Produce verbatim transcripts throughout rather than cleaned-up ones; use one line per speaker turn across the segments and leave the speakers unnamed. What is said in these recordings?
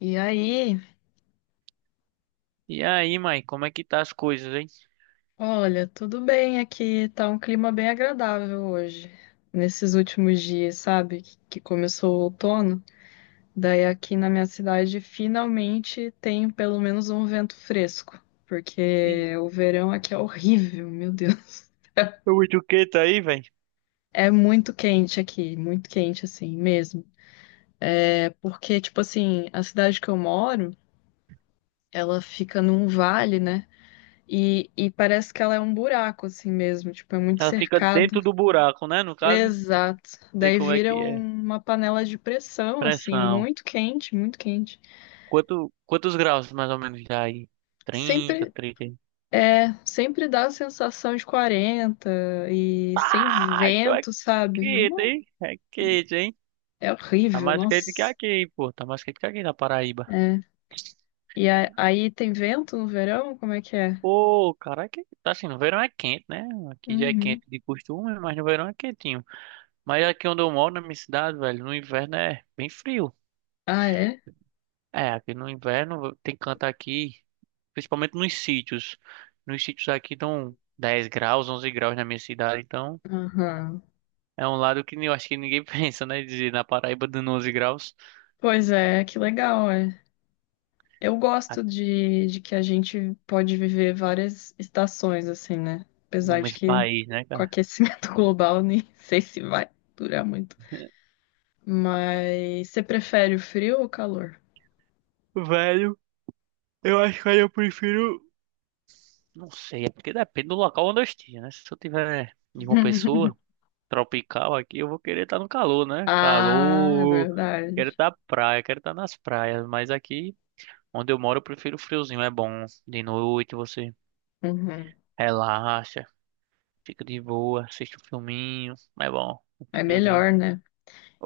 E aí,
E aí, mãe, como é que tá as coisas, hein?
olha, tudo bem aqui, tá um clima bem agradável hoje. Nesses últimos dias, sabe, que que começou o outono, daí aqui na minha cidade finalmente tem pelo menos um vento fresco,
E
porque o verão aqui é horrível, meu Deus.
o etiqueta aí, velho?
É muito quente aqui, muito quente assim mesmo. É porque, tipo assim, a cidade que eu moro, ela fica num vale, né? E, e parece que ela é um buraco assim mesmo, tipo, é muito
Ela fica
cercado.
dentro do buraco, né? No caso,
Exato.
sei
Daí
como é
vira
que é.
uma panela de pressão, assim,
Pressão.
muito quente, muito quente.
Quanto, quantos graus mais ou menos dá aí? Trinta,
Sempre
trinta.
é, Sempre dá a sensação de quarenta e sem
Ah, então é
vento, sabe? É,
quente,
uma-
hein? É quente, hein?
é
Tá
horrível,
mais quente que
nossa.
aqui, pô. Tá mais quente que aqui na Paraíba.
É. E a- aí tem vento no verão? Como é que é?
Pô, cara, que tá assim, no verão é quente, né? Aqui já é
Uhum.
quente de costume, mas no verão é quentinho. Mas aqui onde eu moro, na minha cidade, velho, no inverno é bem frio.
Ah, é?
É, aqui no inverno tem canto aqui, principalmente nos sítios. Nos sítios aqui dão dez graus, onze graus na minha cidade, então
Aham.
é um lado que eu acho que ninguém pensa, né? Dizer na Paraíba dando onze graus
Pois é, que legal, é. Eu gosto
aqui
de, de que a gente pode viver várias estações, assim, né?
no
Apesar de
mesmo
que
país, né,
com o
cara?
aquecimento global nem sei se vai durar muito. Mas você prefere o frio ou o calor?
Velho, eu acho que aí eu prefiro. Não sei, é porque depende do local onde eu esteja, né? Se eu tiver em uma pessoa tropical aqui, eu vou querer estar no calor, né?
Ah, é
Calor,
verdade.
quero estar praia, quero estar nas praias, mas aqui. Onde eu moro, eu prefiro o friozinho. É bom. De noite você
Uhum.
relaxa, fica de boa, assiste um filminho. É bom. O
É
friozinho.
melhor, né?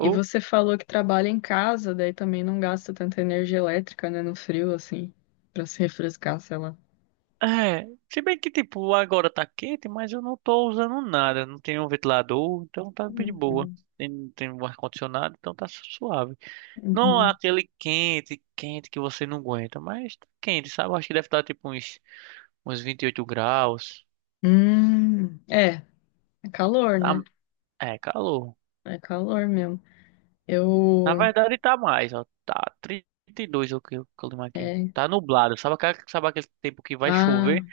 E você falou que trabalha em casa, daí também não gasta tanta energia elétrica, né? No frio, assim, pra se refrescar, sei lá.
é. Se bem que, tipo, agora tá quente, mas eu não tô usando nada. Não tenho um ventilador, então tá de boa.
Uhum.
Tem- Não tem um ar-condicionado, então tá suave. Não é
Uhum.
aquele quente, quente que você não aguenta, mas tá quente, sabe? Eu acho que deve estar tipo uns, uns vinte e oito graus.
Hum, é, é calor,
Tá,
né?
é calor.
É calor mesmo.
Na
Eu.
verdade tá mais, ó. Tá trinta e dois, o que o clima aqui.
É.
Tá nublado. Sabe, aquela- sabe aquele tempo que vai
Ah.
chover?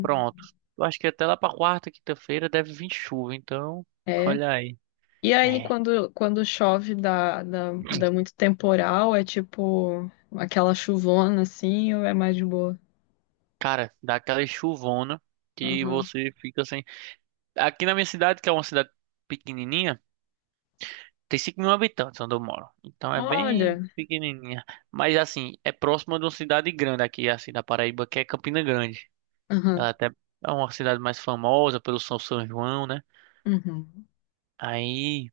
Pronto. Eu acho que até lá pra quarta, quinta-feira deve vir chuva, então.
É.
Olha aí.
E aí,
É.
quando, quando chove, dá, dá, dá muito temporal, é tipo aquela chuvona assim, ou é mais de boa?
Cara, dá aquela chuvona que
Aham.
você fica sem. Aqui na minha cidade, que é uma cidade pequenininha, tem cinco mil habitantes onde eu moro. Então é bem
Olha.
pequenininha. Mas assim, é próxima de uma cidade grande aqui, assim, da Paraíba, que é Campina Grande.
Aham.
Ela até é uma cidade mais famosa pelo São São João, né?
Uhum.
Aí,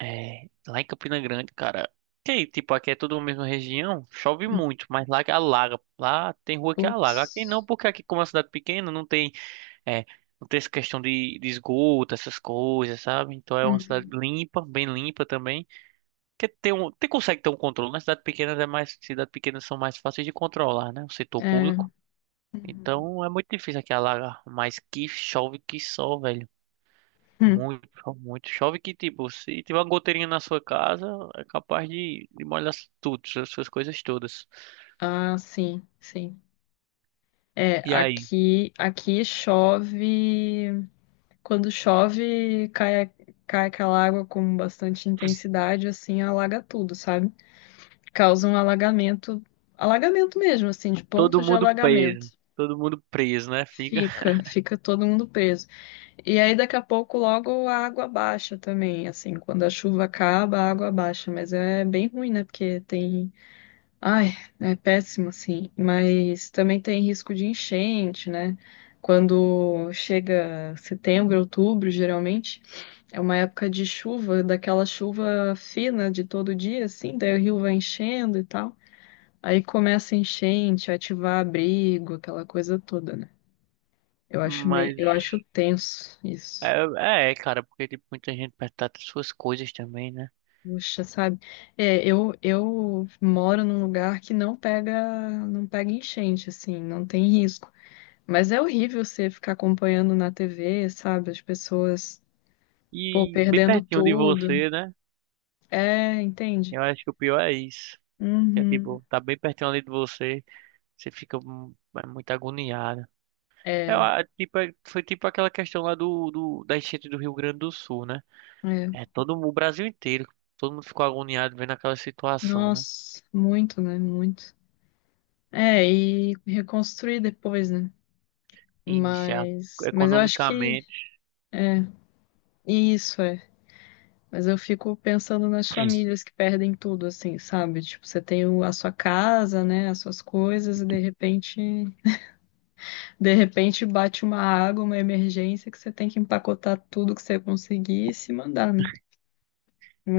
é, lá em Campina Grande, cara. Que, tipo, aqui é tudo a mesma região, chove
Hum.
muito, mas lá que alaga. Lá tem rua que alaga. Aqui não,
Putz.
porque aqui, como é uma cidade pequena, não tem, é, não tem essa questão de, de esgoto, essas coisas, sabe? Então é uma cidade
Uhum.
limpa, bem limpa também. Que tem um, tem, consegue ter um controle. Nas cidades pequenas é mais, cidades pequenas são mais fáceis de controlar, né? O setor
É.
público.
Uhum.
Então é muito difícil aqui alagar. Mas que chove que só, velho.
Hum.
Muito, chove muito. Chove que, tipo, se tiver uma goteirinha na sua casa, é capaz de, de molhar tudo, as suas coisas todas.
Ah, sim, sim. É,
E aí?
aqui, aqui chove. Quando chove, cai, cai aquela água com bastante intensidade, assim, alaga tudo, sabe? Causa um alagamento, alagamento mesmo, assim, de
Todo
pontos de
mundo
alagamento.
preso. Todo mundo preso, né? Fica.
Fica, fica todo mundo preso. E aí daqui a pouco logo a água baixa também, assim, quando a chuva acaba, a água baixa, mas é bem ruim, né? Porque tem, ai, é péssimo assim, mas também tem risco de enchente, né? Quando chega setembro, outubro, geralmente é uma época de chuva, daquela chuva fina de todo dia, assim, daí o rio vai enchendo e tal. Aí começa a enchente, ativar abrigo, aquela coisa toda, né? Eu acho meio,
Mas
eu acho tenso
é,
isso.
é, é, cara, porque tipo, muita gente perto das suas coisas também, né?
Puxa, sabe? É, eu, eu moro num lugar que não pega, não pega enchente, assim, não tem risco. Mas é horrível você ficar acompanhando na T V, sabe? As pessoas, pô,
E bem
perdendo
pertinho de
tudo.
você, né?
É, entende?
Eu acho que o pior é isso. Que é
Uhum.
tipo, tá bem pertinho ali de você, você fica hum, é muito agoniado. É,
É,
ah, tipo, é- foi tipo aquela questão lá do, do, da enchente do Rio Grande do Sul, né?
é.
É todo mu- o Brasil inteiro, todo mundo ficou agoniado vendo aquela situação, né?
Nossa, muito, né? Muito. É, e reconstruir depois, né?
E já
Mas, mas eu acho que
economicamente.
isso é. Mas eu fico pensando nas famílias que perdem tudo, assim, sabe? Tipo, você tem o- a sua casa, né? As suas coisas, e de repente, de repente bate uma água, uma emergência que você tem que empacotar tudo que você conseguir e se mandar, né?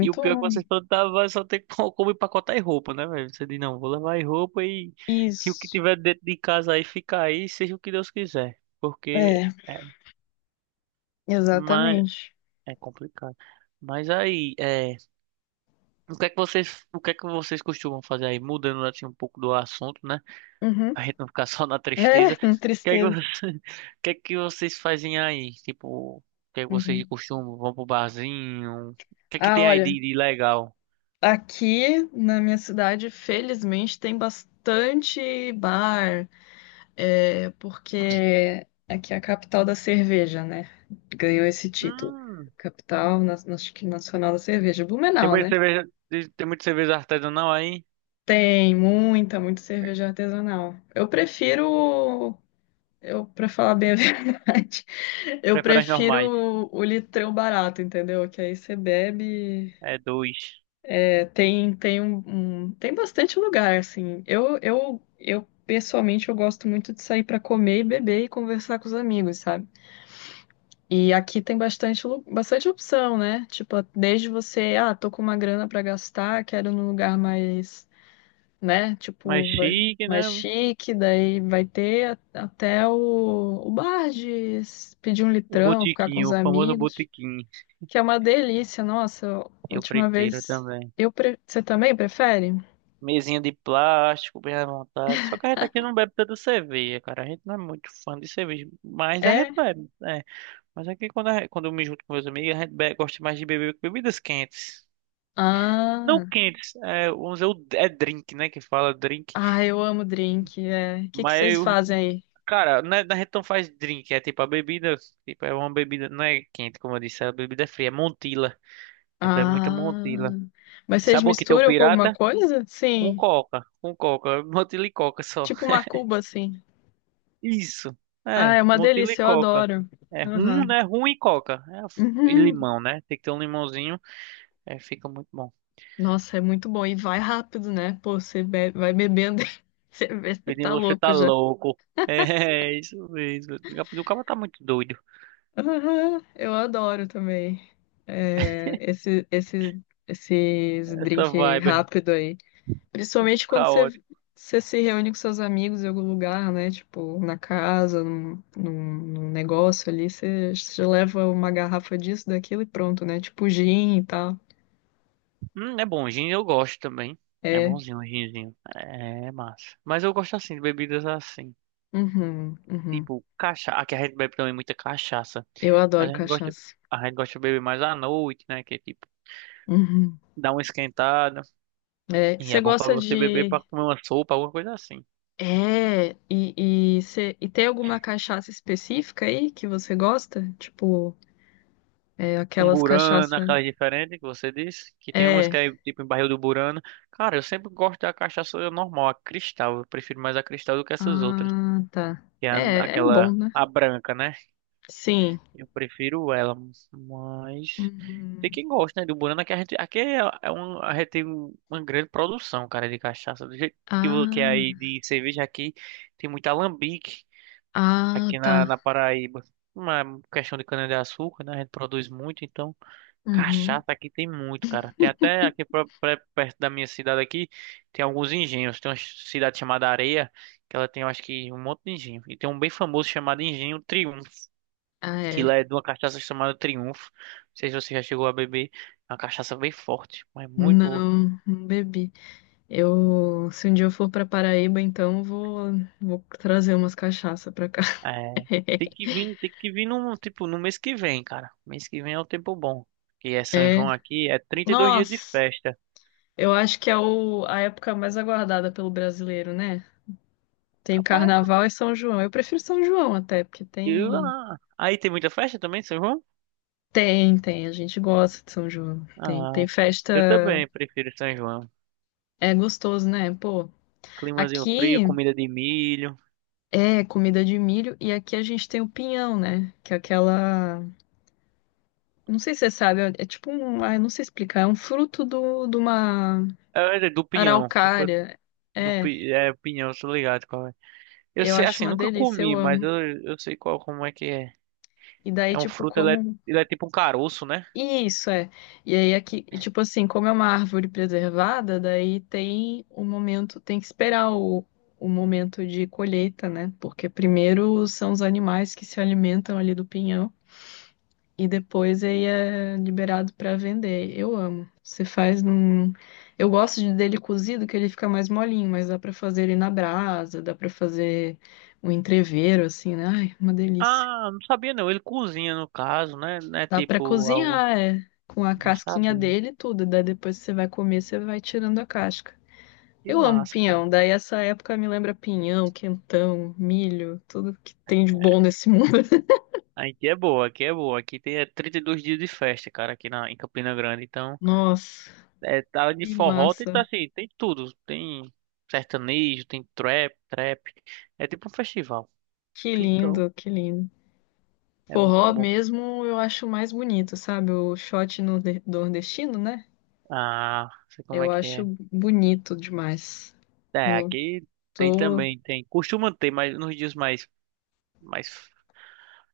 E o pior é que
ruim.
vocês plantavam vai só ter co- como empacotar e roupa, né, velho? Você diz, não, vou levar aí roupa e, e o que
Isso.
tiver dentro de casa aí fica aí, seja o que Deus quiser. Porque
É,
é, mas
exatamente.
é complicado. Mas aí, é, o que é que vocês, o que é que vocês costumam fazer aí? Mudando assim um pouco do assunto, né?
Uhum.
A gente não ficar só na
É,
tristeza. O que é que você-
tristeza.
o que é que vocês fazem aí? Tipo, o que é que vocês de
Uhum.
costume? Vão pro barzinho? O que é que
Ah,
tem aí
olha,
de, de legal?
aqui na minha cidade, felizmente, tem bastante bar. É porque aqui é a capital da cerveja, né? Ganhou esse título.
Hum,
Capital na- na- acho que nacional da cerveja,
tem
Blumenau,
muita
né?
cerveja, tem muita cerveja artesanal aí?
Tem muita, muita cerveja artesanal. Eu prefiro, eu para falar bem a verdade, eu
Prefere as normais.
prefiro o litrão barato, entendeu? Que aí você bebe,
É dois.
é, tem tem um, um- tem bastante lugar assim. Eu eu eu pessoalmente eu gosto muito de sair para comer e beber e conversar com os amigos, sabe? E aqui tem bastante, lu- bastante opção, né? Tipo, desde você, ah, tô com uma grana pra gastar, quero num lugar mais, né?
Mais
Tipo, vai-
chique,
mais
né?
chique, daí vai ter a- até o, o bar de s- pedir um
O
litrão, ficar com
botiquinho,
os
o famoso
amigos,
botiquinho.
que é uma delícia. Nossa,
Eu
última
prefiro
vez.
também.
Eu pre- Você também prefere?
Mesinha de plástico, bem à vontade. Só que a gente aqui não bebe tanta cerveja, cara. A gente não é muito fã de cerveja. Mas a
É?
gente bebe, né? Mas aqui quando, a- quando eu me junto com meus amigos, a gente be- gosta mais de beber bebidas quentes. Não
Ah,
quentes, é, vamos dizer, o- é drink, né? Que fala drink.
ah, eu amo drink. É. O que que
Mas,
vocês
eu-
fazem aí?
cara, na, na gente não faz drink, é tipo a bebida, tipo, é uma bebida, não é quente, como eu disse, a bebida é fria, é Montila. A gente bebe muita
Ah,
Montila.
mas vocês
Sabe o que tem o
misturam com alguma
pirata?
coisa?
Com
Sim.
coca, com coca, Montila e coca só.
Tipo uma cuba, assim.
Isso,
Ah,
é,
é uma
Montila e
delícia, eu
coca.
adoro.
É rum,
Aham.
né? Rum e coca. É, e
Uhum.
limão, né? Tem que ter um limãozinho, é, fica muito bom.
Nossa, é muito bom. E vai rápido, né? Pô, você be- vai bebendo, você vê, você
Pedrinho,
tá
você
louco
tá
já.
louco. É, isso mesmo. O cara tá muito doido.
Aham, eu adoro também. É, esse, esses, esses
Essa
drink
vibe aí,
rápido aí. Principalmente quando você,
caótico.
você se reúne com seus amigos em algum lugar, né? Tipo, na casa, num, num, num negócio ali, você, você leva uma garrafa disso, daquilo e pronto, né? Tipo gin e tal.
Hum, é bom, gin eu gosto também. É
É,
bonzinho, o ginzinho. É massa. Mas eu gosto assim, de bebidas assim.
uhum, uhum.
Tipo, cachaça. Aqui a gente bebe também muita cachaça.
Eu adoro
Mas a gente gosta,
cachaça.
a gente gosta de beber mais à noite, né? Que é tipo,
Uhum.
dá uma esquentada.
É,
E
você
é bom pra
gosta
você beber pra
de.
comer uma sopa, alguma coisa assim.
É, e, e, cê- e tem alguma cachaça específica aí que você gosta? Tipo, é,
Um
aquelas
Burana,
cachaça.
aquelas diferentes que você disse, que tem uns que
É.
é tipo em barril do Burana. Cara, eu sempre gosto da cachaça normal, a cristal. Eu prefiro mais a cristal do que essas outras.
Ah, tá.
Que é a-
É, é bom,
aquela,
né?
a branca, né?
Sim.
Eu prefiro ela, mas tem
Uhum.
quem gosta, né, do Burana, que a gente, aqui é, é um, a gente tem um- uma grande produção, cara, de cachaça. Do jeito que, vo- que é aí
Ah,
de cerveja aqui, tem muito alambique
ah,
aqui
tá.
na, na Paraíba. Uma questão de cana-de-açúcar, né? A gente produz muito, então.
Uhum.
Cachaça aqui tem muito, cara. Tem até aqui pro- pré- perto da minha cidade aqui, tem alguns engenhos. Tem uma cidade chamada Areia, que ela tem, eu acho que, um monte de engenho. E tem um bem famoso chamado Engenho Triunfo,
Ah,
que
é.
lá é de uma cachaça chamada Triunfo. Não sei se você já chegou a beber. É uma cachaça bem forte, mas muito boa.
Não, não bebi. Eu, se um dia eu for pra Paraíba, então eu vou, vou trazer umas cachaça pra cá.
É, tem que vir, tem que vir no, tipo, no mês que vem, cara. Mês que vem é o tempo bom. Que é São
É.
João aqui, é trinta e dois dias de
Nossa,
festa.
eu acho que é o, a época mais aguardada pelo brasileiro, né? Tem
Rapaz,
Carnaval e São João. Eu prefiro São João até, porque
eu-
tem.
ah. aí tem muita festa também, São João?
Tem, tem. A gente gosta de São João. Tem,
Ah,
tem
eu
festa.
também prefiro São João.
É gostoso, né? Pô,
Climazinho frio,
aqui
comida de milho.
é comida de milho e aqui a gente tem o pinhão, né? Que é aquela. Não sei se você sabe, é é tipo um. Ah, eu não sei explicar. É um fruto do, de uma
É, é do pinhão. Opa,
araucária.
Do,
É,
pi- é pinhão, tô ligado qual é. Eu
eu
sei,
acho
assim,
uma
nunca
delícia, eu
comi, mas
amo.
eu, eu sei qual, como é que é.
E daí,
É um
tipo,
fruto, ele é,
como.
ele é tipo um caroço, né?
Isso é. E aí aqui, e, tipo assim, como é uma árvore preservada, daí tem o momento, tem que esperar o, o momento de colheita, né? Porque primeiro são os animais que se alimentam ali do pinhão e depois aí é liberado para vender. Eu amo. Você faz num, eu gosto de- dele cozido que ele fica mais molinho, mas dá para fazer ele na brasa, dá para fazer um entrevero assim, né? Ai, uma delícia.
Ah, não sabia não. Ele cozinha, no caso, né? Não é
Dá pra
tipo algo...
cozinhar, é. Com a
Não
casquinha
sabia.
dele e tudo. Daí depois que você vai comer, você vai tirando a casca.
Que
Eu amo
massa, cara.
pinhão. Daí essa época me lembra pinhão, quentão, milho, tudo que tem de bom nesse mundo.
Aqui é boa, aqui é boa. Aqui tem é trinta e dois dias de festa, cara, aqui na, em Campina Grande. Então...
Nossa,
É, tá de
que
forró, tem,
massa.
tá assim, tem tudo. Tem sertanejo, tem trap, trap. É tipo um festival.
Que
Então,
lindo, que lindo.
é muito
Forró
bom.
mesmo eu acho mais bonito, sabe? O shot no de- nordestino, né?
Ah, sei como é
Eu
que
acho
é.
bonito demais.
É,
Eu
aqui tem
tô.
também, tem. Costuma ter, mas nos dias mais, mais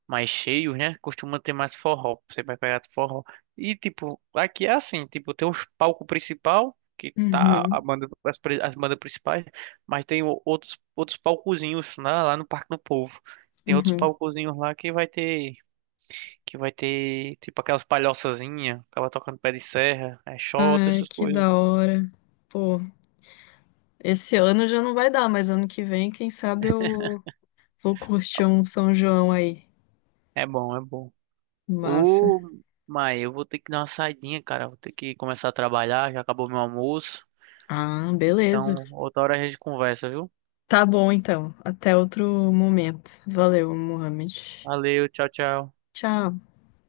mais cheios, né? Costuma ter mais forró. Você vai pegar forró. E tipo, aqui é assim, tipo, tem os palco principal, que tá a
Uhum,
banda, as, pri- as bandas principais, mas tem o- outros outros palcozinhos lá, lá no Parque do Povo. Tem outros
uhum.
palcozinhos lá que vai ter que vai ter tipo aquelas palhoçazinhas, acaba tocando pé de serra, é xota,
Ai,
essas
que
coisas.
da hora. Pô. Esse ano já não vai dar, mas ano que vem, quem sabe eu vou curtir um São João aí.
É bom, é bom.
Massa.
Ô, mas eu vou ter que dar uma saidinha, cara. Vou ter que começar a trabalhar, já acabou meu almoço.
Ah, beleza.
Então, outra hora a gente conversa, viu?
Tá bom então. Até outro momento. Valeu, Mohamed.
Valeu, tchau, tchau.
Tchau.